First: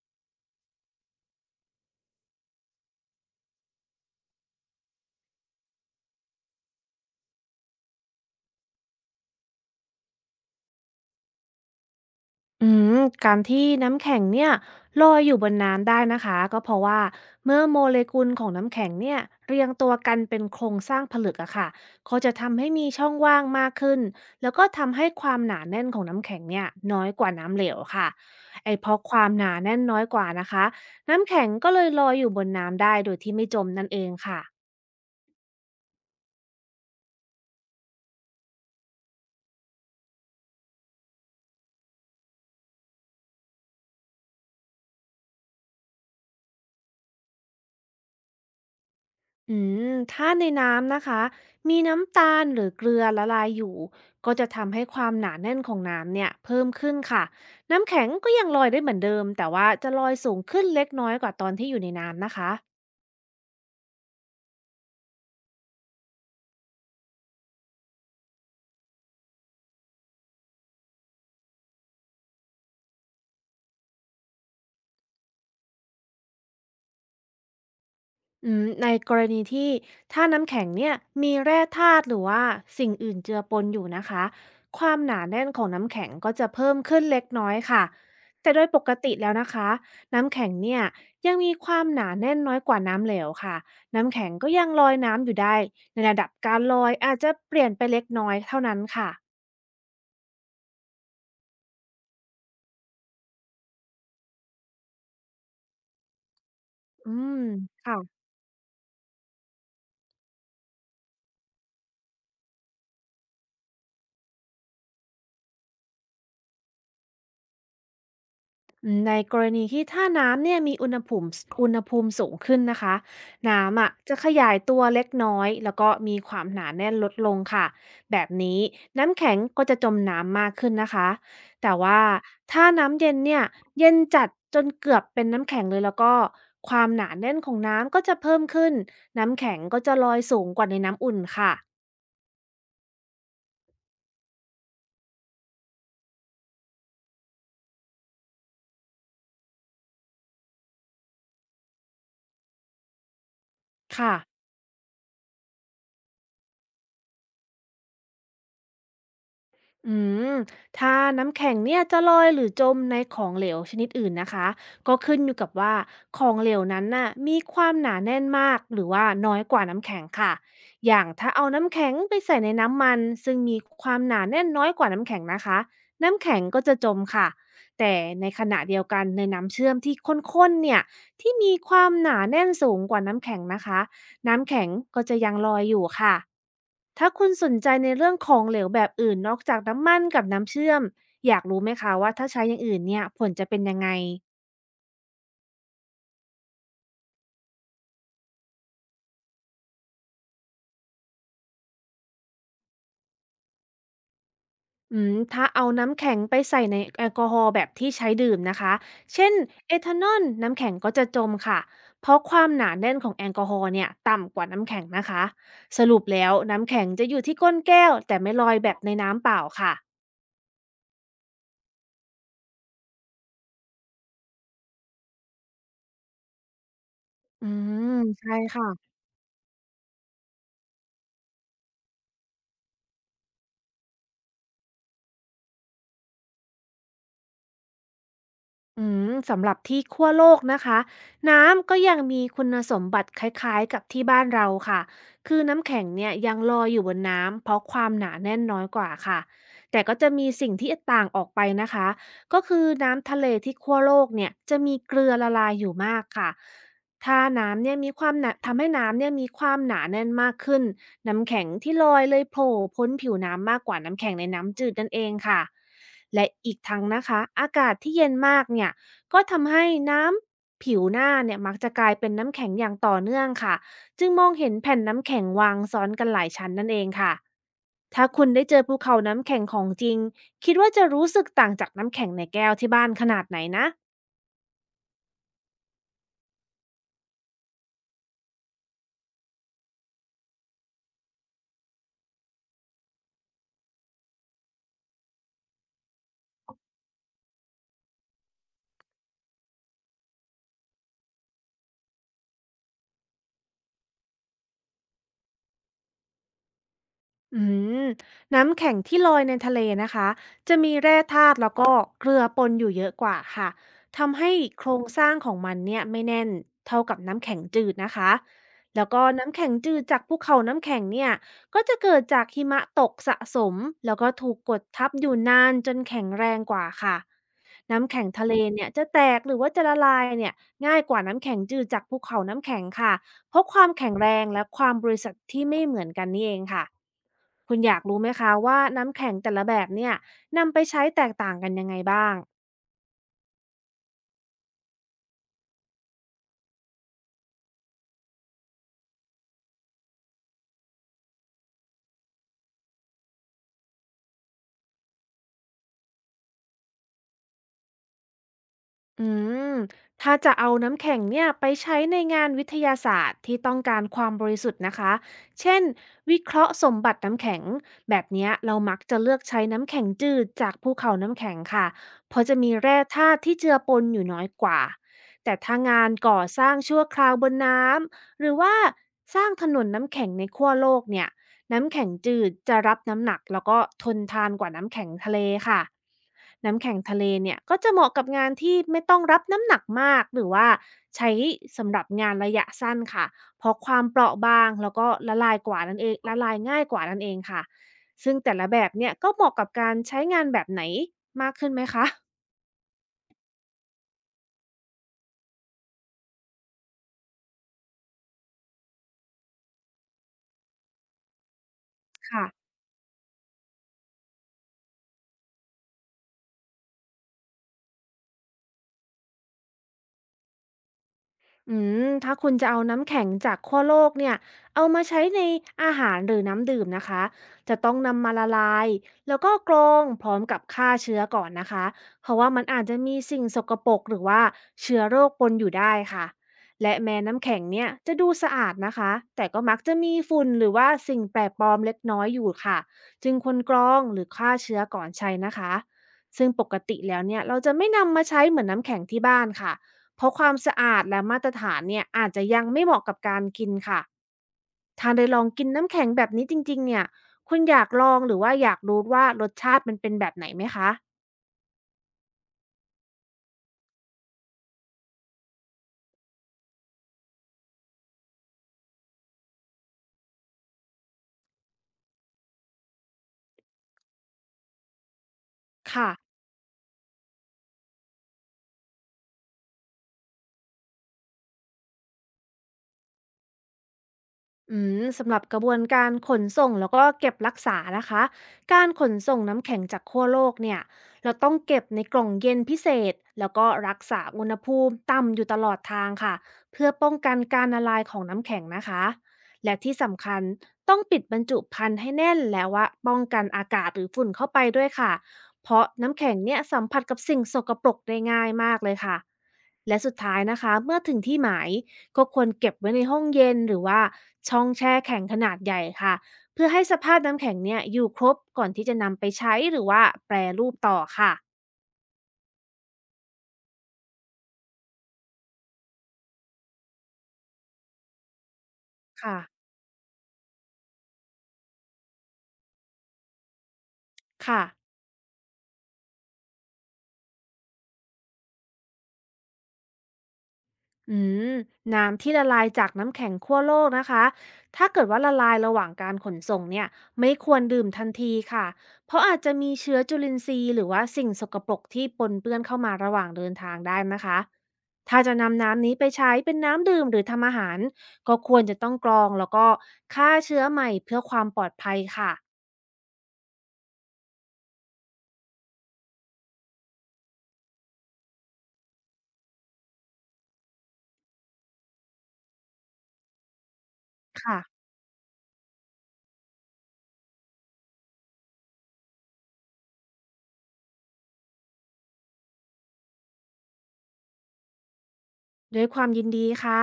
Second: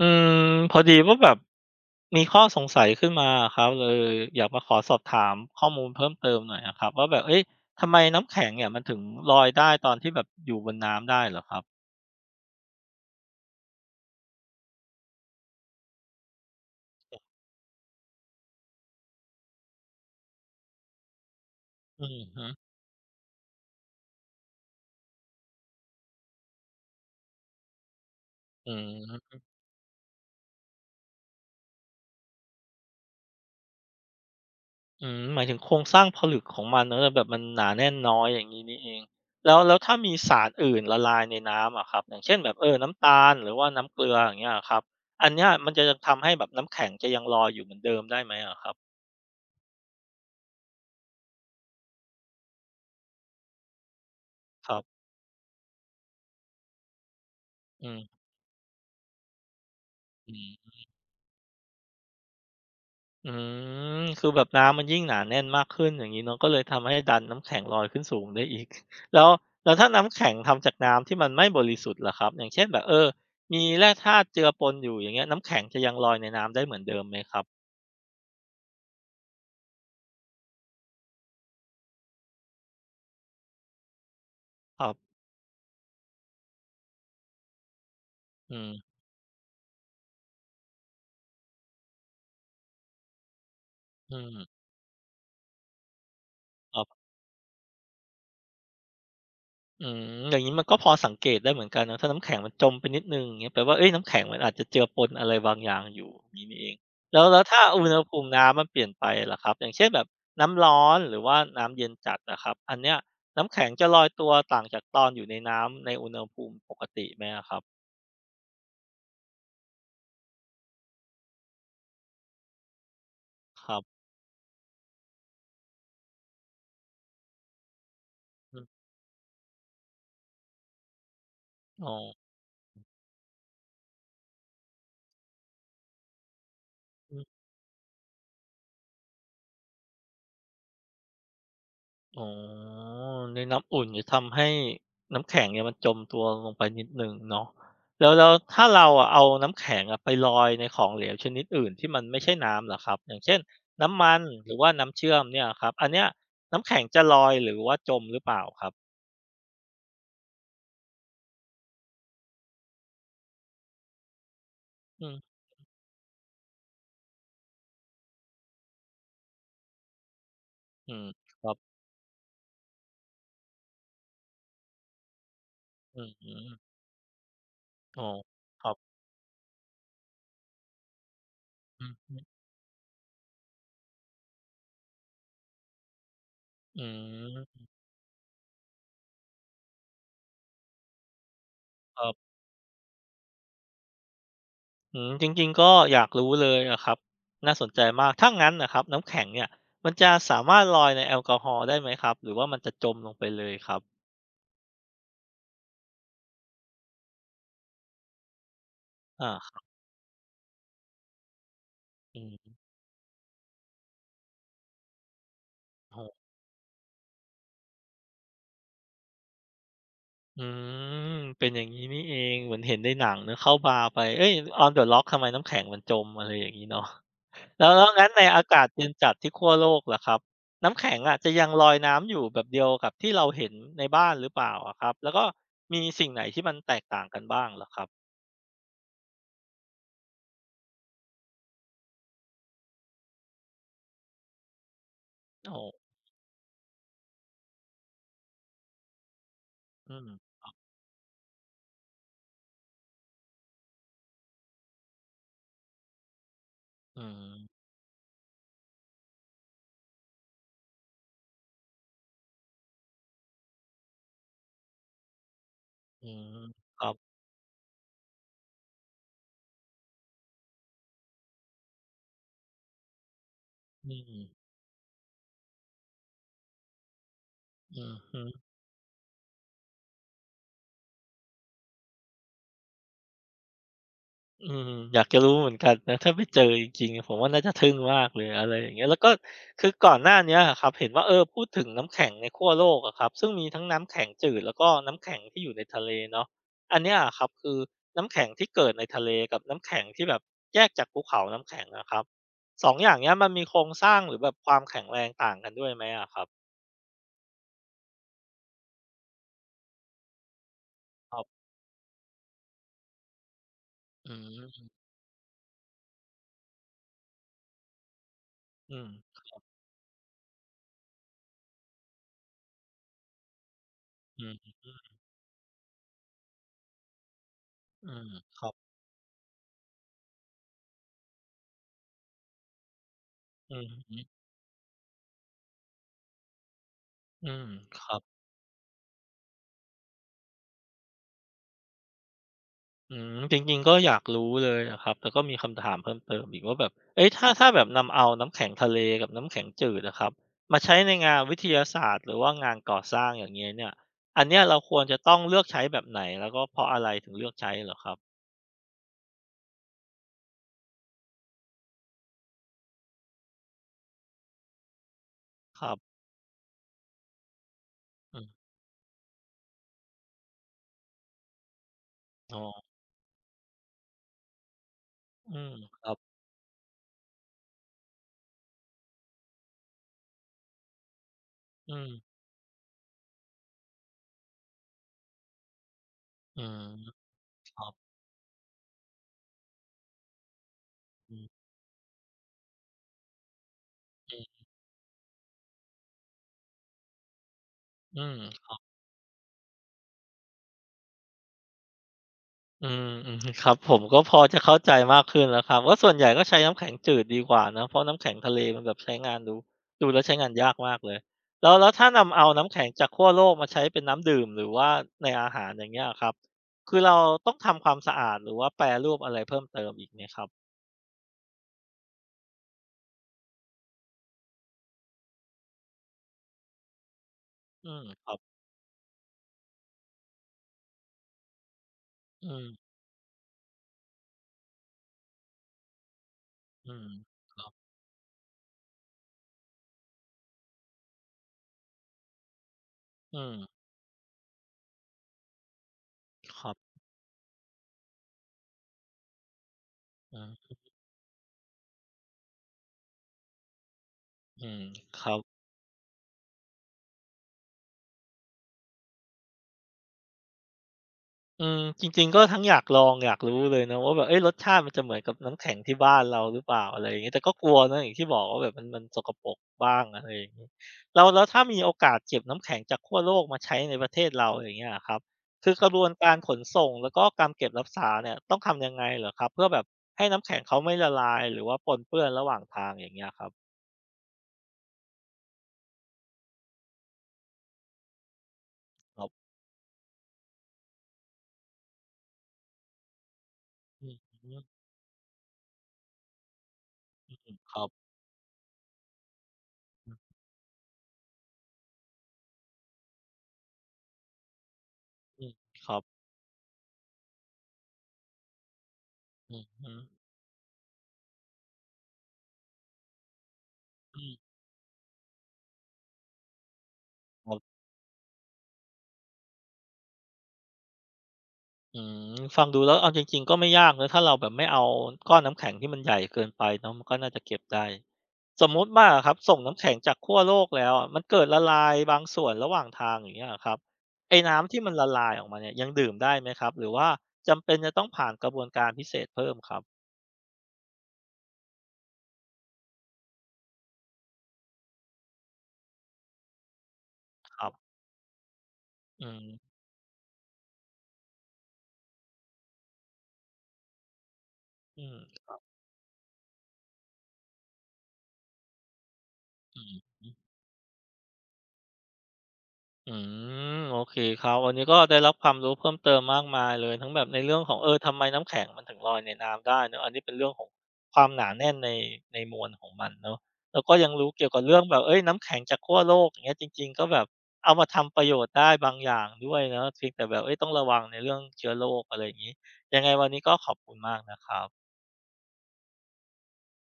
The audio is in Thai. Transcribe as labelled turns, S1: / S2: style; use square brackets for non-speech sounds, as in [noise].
S1: อืมพอดีว่าแบบมีข้อสงสัยขึ้นมาอะครับเลยอยากมาขอสอบถามข้อมูลเพิ่มเติมหน่อยอะครับว่าแบบเอ๊ะทำไมน้ำแข็งเนี่ยมันถึงลอยได้ตอนที่แบบอยู่บนน้ำได้เหรอครับ
S2: อืมการที่น้ำแข็งเนี่ยลอยอยู่บนน้ำได้นะคะก็เพราะว่าเมื่อโมเลกุลของน้ำแข็งเนี่ยเรียงตัวกันเป็นโครงสร้างผลึกอะค่ะ
S1: อื
S2: ก็
S1: ม
S2: จะ
S1: ฮึ
S2: ทำให้มีช่องว่างมากขึ้นแล้วก็ทำให้ความหนาแน่นของน้ำแข็งเนี่ยน้อยกว่าน้ำเหลวค่ะ
S1: อื
S2: ไอเพ
S1: ม
S2: ราะความหนาแน่นน้อยกว่านะคะน้ำแข็งก็เลยลอยอยู่บนน้ำได้โดยที่ไม่จมนั่นเองค่ะ
S1: อืมหมายถึงโครงสร้างผลึกของมันเนอะแบบมันหนาแน่นน้อยอย่างนี้นี่เองแล้วถ้ามีสารอื่นละลายในน้ำอะครับอย่างเช่นแบบน้ำตาลหรือว่าน้ำเกลืออย่างเงี้ยครับอันเนี้ยมันจะทำให้แบบน้ำแข็งจะยังลอยอยู่เหมือนเดิมได้ไหมอะครับ
S2: อืมถ้าในน้ำนะคะมีน้ำตาลหรือเกลือละลายอยู่ก็จะ
S1: ค
S2: ทำ
S1: รั
S2: ให้ค
S1: บ
S2: วามหนาแน่นของน้ำเนี่ยเพิ่มขึ้นค่ะน้ำ
S1: อืม
S2: แข็งก็ยังลอยได้เหมือนเดิมแต่ว่าจะลอยสูงขึ้นเล็กน้อยกว่าตอนที่อยู่ในน้ำนะคะ
S1: อืมคือแบบน้ำมันยิ่งหนาแน่นมากขึ้นอย่างนี้เนาะก็เลยทำให้ดันน้ำแข็งลอยขึ้นสูงได้อีก [laughs] แล้วแล้วถ้าน้ำแข็งทำจากน้ำที่มันไม่บริสุทธิ์ล่ะครับอย่างเช่นแบบมีแร่ธาตุเจือปนอยู่อย่างเงี้ยน้ำแข็งจะยังลอยในน้ำได้เหมือนเดิมไหมครับ
S2: ในกรณีที่ถ้าน้ำแข็งเนี่ยมีแร่ธาตุหรือว่าสิ่งอื่นเจือปนอยู่นะคะ
S1: ค
S2: ค
S1: รั
S2: วามห
S1: บ
S2: นาแน่นของน้ำแข็งก็จะเพิ่มขึ้นเล็กน้อยค่ะแต่
S1: อื
S2: โดยปก
S1: ม
S2: ติแล้วนะคะน้ำแข็งเนี่ยยังมีความหนาแน่นน้อยกว่าน้ำเหลวค่ะน้ำ
S1: อื
S2: แข็ง
S1: ม
S2: ก็ยังลอยน้ำอยู่ได้ในระดับการ
S1: ค
S2: ล
S1: รั
S2: อย
S1: บ
S2: อาจจะเปลี่ยนไปเล็กน้อยเท่านั้นค่ะ
S1: อืมอย่างนี้มันก็พอสังเกตได้เหมือนกันนะถ้าน้ำแข็งมันจมไปนิดหนึ่งอย่างเงี้ยแปลว่าเฮ้ยน้ำแข็งมันอาจจะเจือปนอะไรบางอย่างอยู่อย่างงี้นี่เอง
S2: อื
S1: แล้ว
S2: ม
S1: แล้วถ้าอุณหภู
S2: ค่ะ
S1: มิน้ำมันเปลี่ยนไปล่ะครับอย่างเช่นแบบน้ำร้อนหรือว่าน้ำเย็นจัดอะครับอันเนี้ยน้ำแข็งจะลอยตัวต่างจากตอนอยู่ในน้ำในอุณหภูมิปกติไหมอะครับ
S2: ในกรณีที่ถ้าน้ำเนี่ยมีอุณหภูมิสูงขึ้นนะคะ
S1: ครั
S2: น้ำ
S1: บ
S2: อะจะขยายตัวเล็กน้อยแล้วก็มีความหนาแน่นลดลงค่ะแบบ
S1: อื
S2: นี้
S1: ม
S2: น้ำแข็งก็จะจมน้ำมากขึ้นนะคะแต่
S1: อ๋อ
S2: ว่าถ้าน้ำเย็นเนี่ยเย็นจัดจนเกือบเป็นน้ำแข็งเลยแล้วก็ความหนาแน่นของน้ำก็จะเพิ่มขึ้นน้ำแข็งก็จะลอยสูงกว่าในน้ำอุ่นค่ะ
S1: อ๋อในน้ำอุ่นจะทำให้น้ำแข็งเนี่ยมันจมตัวลงไปนิดหนึ่งเนาะแล้วถ้าเราอะเอาน้ำแข็งอะไปลอยในของเหลวชนิดอื่นที่มันไม่ใช่น้ำเหรอครับอย่างเช่นน้ำ
S2: ค่ะ
S1: มันหรือว่าน้ำเชื่อมเนี่ยครับอันเนี้ยน้ำแข็งจะลอยหรือว่าจมหรือเปล่าครับ
S2: อืมถ้าน้ำแข็งเนี่ยจะลอยหรือจมในของเหลวชนิดอื่นนะคะก็
S1: อืม
S2: ขึ้นอยู่กับว่าของเหลวนั้นน่ะมีความหนาแน่นมากหรือว่าน้อยกว่าน้ำแข็งค่ะอ
S1: อื
S2: ย่า
S1: ม
S2: งถ้า
S1: ค
S2: เอา
S1: รับ
S2: น้ำแข็งไปใส่ในน้ำมันซึ่งมีความหนาแน่นน้อยกว่าน้ำแข็งนะคะ
S1: อือ
S2: น้ำ
S1: ฮึ
S2: แข็งก็จะจมค่ะแต่
S1: อ๋อ
S2: ในขณะ
S1: ครับ
S2: เดียวกันในน้ำเชื่อมที่ข้นๆเนี่ยที่มีควา
S1: อื
S2: ม
S1: อ
S2: ห
S1: ฮึ
S2: นาแน่นสูงกว่าน้ำแข็งนะคะ น้ำแข็งก็จะยังลอยอยู่ค่ะ
S1: อื
S2: ถ้าคุณสน
S1: ม
S2: ใจในเรื่องของเหลวแบบอื่นนอกจากน้ำมันกับน้ำเชื่อม อยากรู้ไหมคะ
S1: ครั
S2: ว่าถ้า
S1: บ
S2: ใช้อย่างอื่นเนี่ยผลจะเป็นยังไง
S1: อืมจริงๆก็อยากรู้เลยอะครับน่าสนใจมากถ้างั้นน่ะครับน้ำแข็งเนี่ยมันจะสามารถลอยในแอลกอฮอล์ได้ไหมครับหรือว่ามันจะจมลงไปเลยครับ
S2: ถ้าเอาน้ำแข็งไปใส่ในแอลกอฮอล์แบบที่ใช้ดื่มนะคะ เช่
S1: อา
S2: น
S1: ครับ
S2: เอทานอลน้ำแข็งก็จะจมค่ะ เพราะความ
S1: อืม
S2: หนาแน่นของแอลกอฮอล์เนี่ยต่ำกว่าน้ำแข็งนะคะ ส
S1: โอ้โฮ
S2: รุปแล้วน้ำแข็งจะอยู่ที่ก้นแก้วแต่ไม่ลอยแบบในน้ำเปล่าค่ะ
S1: อืมเป็นอย่างงี้นี่เองเหมือนเห็นในหนังเนาะเข้าบาร์ไปเฮ้ย On the Rock ทำไมน้ำแข็งมันจมอะไรอย่างงี้เนาะ
S2: อื
S1: แล้ว
S2: ม
S1: งั้นใน
S2: ใช่
S1: อากาศเย็น
S2: ค่ะ
S1: จัดที่ขั้วโลกล่ะครับน้ำแข็งอะจะยังลอยน้ำอยู่แบบเดียวกับที่เราเห็นในบ้านหรือเปล่าอะครับแล้วก็มีสิ่งไหนที่มันแตกต่างกันบ้างเหรอครับ
S2: สำหรับที่ขั้วโลกนะคะน้ำก็ยังมีคุณสมบัติคล้ายๆกับที่บ้านเราค่ะคือ
S1: โอ้โฮ
S2: น้ำแข็งเนี่ยยังลอยอยู่บนน้ำเพราะความหนาแน่นน้อยกว่าค่ะแต่ก็
S1: อืม
S2: จะมีสิ่งที่ต่างออกไปนะคะก็คือน้ำทะเลที่ขั้วโลกเนี่ยจะมีเกลือละลายอยู่มากค่ะ
S1: อื
S2: ถ้า
S1: ม
S2: น้ำเนี่ยมีความหนาทำให้น้ำเนี่ยมีความหนาแน่นมากขึ้น น้ำแข็งที่ลอยเลยโผล่พ้นผิวน้ำมากกว่าน้ำแข็งในน้ำจืดนั่นเองค่ะ
S1: อื
S2: และ
S1: ม
S2: อีก
S1: ค
S2: ทั้ง
S1: รับ
S2: นะคะอากาศที่เย็นมากเนี่ยก็ทำให้น้ำผิวหน้าเนี่ยมักจะกลายเป็นน้ำแข็งอย่างต่อเนื่องค่ะ
S1: อื
S2: จึงม
S1: ม
S2: องเห็นแผ่นน้ำแข็งวางซ้อนกันหลายชั้นนั่นเองค่ะ
S1: อือ
S2: ถ้า
S1: ฮึ
S2: คุณได้เจอภูเขาน้ำแข็งของจริงคิดว่าจะรู้สึกต่างจากน้ำแข็งในแก้วที่บ้านขนาดไหนนะ
S1: อืมอยากจะรู้เหมือนกันนะถ้าไปเจอจริงๆผมว่าน่าจะทึ่งมากเลยอะไรอย่างเงี้ยแล้วก็คือก่อนหน้าเนี้ยอะครับเห็นว่าพูดถึงน้ำแข็งในขั้วโลกอะครับซึ่งมีทั้งน้ำแข็งจืดแล้วก็น้ำแข็งที่อยู่ในทะเลเนาะอันเนี้ยอะครับคือน้ำแข็งที่เกิดในทะเลกับน้ำแข็งที่แบบแยกจากภูเขาน้ำแข็งอะครับ2องอย่างเนี้ยมันมีโครงสร้างหรือแบบความแข็งแรงต่างกันด้วยไหมอะครับ
S2: อืมน้ำแข็งที่ลอยในทะเลนะคะจะมีแร่
S1: ครั
S2: ธาตุ
S1: บ
S2: แล้วก็เกลือปนอยู่เยอะกว่าค่ะ
S1: อื
S2: ทำให้โค
S1: ม
S2: รงสร้างของมันเนี่ยไม่แน่นเท่ากับน้ำแข็งจืดนะคะ
S1: อื
S2: แล้
S1: ม
S2: วก็น้ำแข็งจืดจากภูเขาน้ำแข็งเนี่ยก็จะเกิดจากหิมะตกสะสมแล้วก็
S1: อื
S2: ถู
S1: อ
S2: ก
S1: ฮ
S2: กดทับ
S1: ึ
S2: อยู่นานจนแข็งแรงกว่าค่ะ
S1: อื
S2: น้ำแข็ง
S1: ม
S2: ทะเล
S1: ครับ
S2: เนี่ยจะแตกหรือว่าจะละลายเนี่ยง่ายกว่าน้ำแข็งจืดจากภูเขาน้ำแข็งค่ะ เพราะ
S1: อื
S2: ความแข็งแร
S1: ม
S2: งและความบริสุทธิ์ที่ไม่เหมือนกันนี่เองค่ะ
S1: อืม
S2: คุณอ
S1: ค
S2: ยาก
S1: รั
S2: รู้
S1: บ
S2: ไหมคะว่าน้ำแข็งแต่ละแบบเนี่ยนำไปใช้แตกต่างกันยังไงบ้าง
S1: อืมจริงๆก็อยากรู้เลยอะครับแต่ก็มีคำถามเพิ่มเติมอีกว่าแบบเอ๊ะถ้าแบบนำเอาน้ำแข็งทะเลกับน้ำแข็งจืดอะครับมาใช้ในงานวิทยาศาสตร์หรือว่างานก่อสร้างอย่างเงี้ยเนี่ยอันเนี้ยเราควรจะต้องเลือกใช้แบบไหนแล้วก็เพราะอะไรถึงเลือกใช้เหรอครับ
S2: อืมถ้าจะเอาน้ำแข็งเนี่ยไปใช้ในงานวิทยาศาสตร์ที่ต้องการความบริสุทธิ์นะคะ เช่
S1: ค
S2: น
S1: รับ
S2: วิเคราะห์สมบัติน้ำแข็งแบบ
S1: อื
S2: เนี้ย
S1: ม
S2: เรามักจะเลือกใช้น้ำแข็งจืดจากภูเขาน้ำแข็งค่ะเพราะจะ
S1: อ๋
S2: มี
S1: อ
S2: แร่ธาตุที่เจือปนอยู่น้อยกว่า แต่
S1: อืม
S2: ถ้า
S1: ค
S2: งาน
S1: รับ
S2: ก่อสร้างชั่วคราวบนน้ำหรือว่าสร้างถนนน้ำแข็งในขั้วโลกเนี่ยน้ำ
S1: อื
S2: แข็ง
S1: ม
S2: จืดจะรับน้ำหนักแล้วก็ทนทานกว่าน้ำแข็งทะเลค่ะ
S1: อืม
S2: น้ำแข็งทะเลเนี่ย
S1: ค
S2: ก็
S1: รั
S2: จะเหมาะ
S1: บ
S2: กับงานที่ไม่ต้องรับน้ำหนักมากหรือว่าใช้
S1: อืมๆ
S2: สำหรับงานระยะสั้นค่ะเพราะความเปราะบางแล้วก็ละลายกว่านั่นเองละลายง่ายกว่านั่นเองค่ะ
S1: อื
S2: ซึ่ง
S1: ม
S2: แต่ละแบบเนี่ยก็เหมาะกับการใช้งานแบบไหนมากขึ้นไหมคะ
S1: อืมอือฮึครับผมก็พอจะเข้าใจมากขึ้นแล้วครับว่าส่วนใหญ่ก็ใช้น้ำแข็งจืดดีกว่านะเพราะน้ำแข็งทะเลมันแบบใช้งานดูแล้วใช้งานยากมากเลยแล้วถ้านำ
S2: ค่ะ
S1: เอาน้ำแข็งจากขั้วโลกมาใช้เป็นน้ำดื่มหรือว่าในอาหารอย่างเงี้ยอะครับคือเราต้องทำความสะอาดหรือว่าแปรรูปอะไรเพิ่มเติมอีกไหมครับ
S2: อืถ้าคุณจะเอาน้ำแข็งจากขั้วโลกเนี่ยเอามาใช้ในอาหารหรือน้ำดื่มนะคะจะ
S1: อื
S2: ต้อง
S1: มค
S2: นำมา
S1: รับ
S2: ละลายแล้วก็กรองพร้อมกับฆ่าเชื้อก่อนนะคะเพราะว่า
S1: อื
S2: มัน
S1: ม
S2: อาจจะมีสิ่งสกปรกหรือว่าเชื้อโรคปนอยู่ได้ค่ะ
S1: อื
S2: และ
S1: ม
S2: แม้น้ำ
S1: ค
S2: แข็ง
S1: รับ
S2: เนี่ยจะดูสะอาดนะคะแต่ก็มักจะมีฝุ่นหรือว่าสิ่งแปลกปลอมเล็กน้อยอยู่ค่ะจึง
S1: อื
S2: ควรกร
S1: ม
S2: องหรือฆ่าเชื้อก่อนใช้นะคะซึ่ง
S1: ค
S2: ป
S1: รั
S2: ก
S1: บ
S2: ติแล้วเนี่ยเราจะไม่นำมาใช้เหมือนน้ำแข็งที่บ้านค่ะ เพราะ
S1: อื
S2: ความ
S1: ม
S2: สะอาดและมาตรฐานเนี่ยอาจจะยังไม่เหมาะกับการกินค่ะ
S1: อืม
S2: ถ้า
S1: ค
S2: ได้
S1: รั
S2: ล
S1: บ
S2: องกินน้ำแข็งแบบนี้จริงๆเนี่ยคุณอยากลองหรือว่าอยากรู้ว่ารสชาติมันเป็นแบบไหนไหมคะ
S1: อืมจริงๆก็ทั้งอยากลองอยากรู้เลยนะว่าแบบเอ๊ะรสชาติมันจะเหมือนกับน้ำแข็งที่บ้านเราหรือเปล่าอะไรอย่างงี้แต่ก็กลัวนะอย่างที่บอกว่าแบบมันสกปรกบ้างอะไรอย่างงี้แล้วถ้ามีโอกาสเก็บน้ำแข็งจากขั้วโลกมาใช้ในประเทศเราอย่างเงี้ยอะครับคือกระบว
S2: ค่ะ
S1: นการขนส่งแล้วก็การเก็บรักษาเนี่ยต้องทำยังไงเหรอครับเพื่อแบบให้น้ำแข็งเขาไม่ละลายหรือว่าปนเปื้อนระหว่างทางอย่างเงี้ยครับ
S2: สำหรับกระบวนการขนส่งแล้วก็เก็บรักษานะคะการขน
S1: ครั
S2: ส่ง
S1: บ
S2: น้ำแข็งจากขั้วโลกเนี่ยเราต้องเก็บในกล่องเย็นพิเศษแล้วก็รัก
S1: อือ
S2: ษาอุณ
S1: ฮึ
S2: หภูมิต่ำอยู่ตลอดทางค่ะเพื่อป้องกันการ
S1: ค
S2: ละ
S1: รั
S2: ลา
S1: บ
S2: ยของน้ำแข็งนะคะและที่
S1: อื
S2: สำคั
S1: อ
S2: ญต้องปิดบรรจุภัณฑ์ให้แน่นแล้วว่าป้องกันอากาศหรือฝุ่นเข้าไปด้วยค่ะ
S1: อืม
S2: เพราะ
S1: ครับ
S2: น้ำแข็งเนี่ยสัมผัสกับสิ่งสกปรกได้ง่ายมากเลยค่ะ
S1: อือฮึ
S2: และสุดท้ายนะคะเมื่อถึงที่หมาย ก็ควรเก็บไว้ในห้องเย็นหรือว่า
S1: อืม
S2: ช่องแช่แข็งขนาดใหญ่ค่ะเพื่อให้สภาพน้ำแข็งเนี่ยอยู่ครบก่อนที่จะนำไปใช้หรือว่าแปรรูปต่อค่ะ
S1: อืมฟังดูแล้วเอาจริงๆก็ไม่ยากนะถ้าเราแบบไม่เอาก้อนน้ำแข็งที่มันใหญ่เกินไปเนาะมันก็น่าจะเก็บได้สมมุติว่าอะครับส่ง
S2: ค่ะ
S1: น้ำแข็งจากขั้วโลกแล้วอะมันเกิดละลายบางส่วนระหว่างทางอย่างเงี้ยอะครับไอ้
S2: ค่ะ
S1: น้ำที่มันละลายออกมาเนี่ยยังดื่มได้ไหมครับหรือว่าจำเป็นจะต้องผ่านกระบวนการพิเศษเพิ่มครับ
S2: อืมน้ำที่ละลายจากน้ำแข็งขั้วโลกนะคะถ้าเกิดว่าละลายระหว่างการขนส่งเนี่ยไม่ค
S1: ค
S2: วร
S1: รับ
S2: ดื่มทันทีค่ะเพราะ
S1: อื
S2: อาจ
S1: ม
S2: จะมีเชื้อจุลินทรีย์หรือว่าสิ่งสกปรกที่ปนเปื้อนเข้ามาระหว่างเดินทางได้นะคะ
S1: อืม
S2: ถ้าจะนำน้ำนี้ไปใช้เป็นน้ำดื่มหรือทำอาหารก็ควรจะต้องกรองแล้วก็
S1: อืม
S2: ฆ่าเชื้อใหม่เพื่อความปลอดภัยค่ะ
S1: อืมโอเคครับวันนี้ก็ได้รับความรู้เพิ่มเติมมากมายเลยทั้งแบบในเรื่องของทำไมน้ำแข็งมันถึงลอยในน้ำได้เนอะอันนี้เป็นเรื่องของความหนาแน่นในมวลของมันเนาะแล้วก็ยังรู้เกี่ยว
S2: ค่ะ
S1: กับเรื่องแบบเฮ้ยน้ำแข็งจากขั้วโลกอย่างเงี้ยจริงๆก็แบบเอามาทำประโยชน์ได้บางอย่างด้วยเนาะเพียงแต่แบบเฮ้ยต้องระวังในเรื่องเชื้อโรคอะไรอย่างงี้ยังไงวันนี้ก็ขอบคุณมากนะครับ
S2: ด้วยความยินดีค่ะ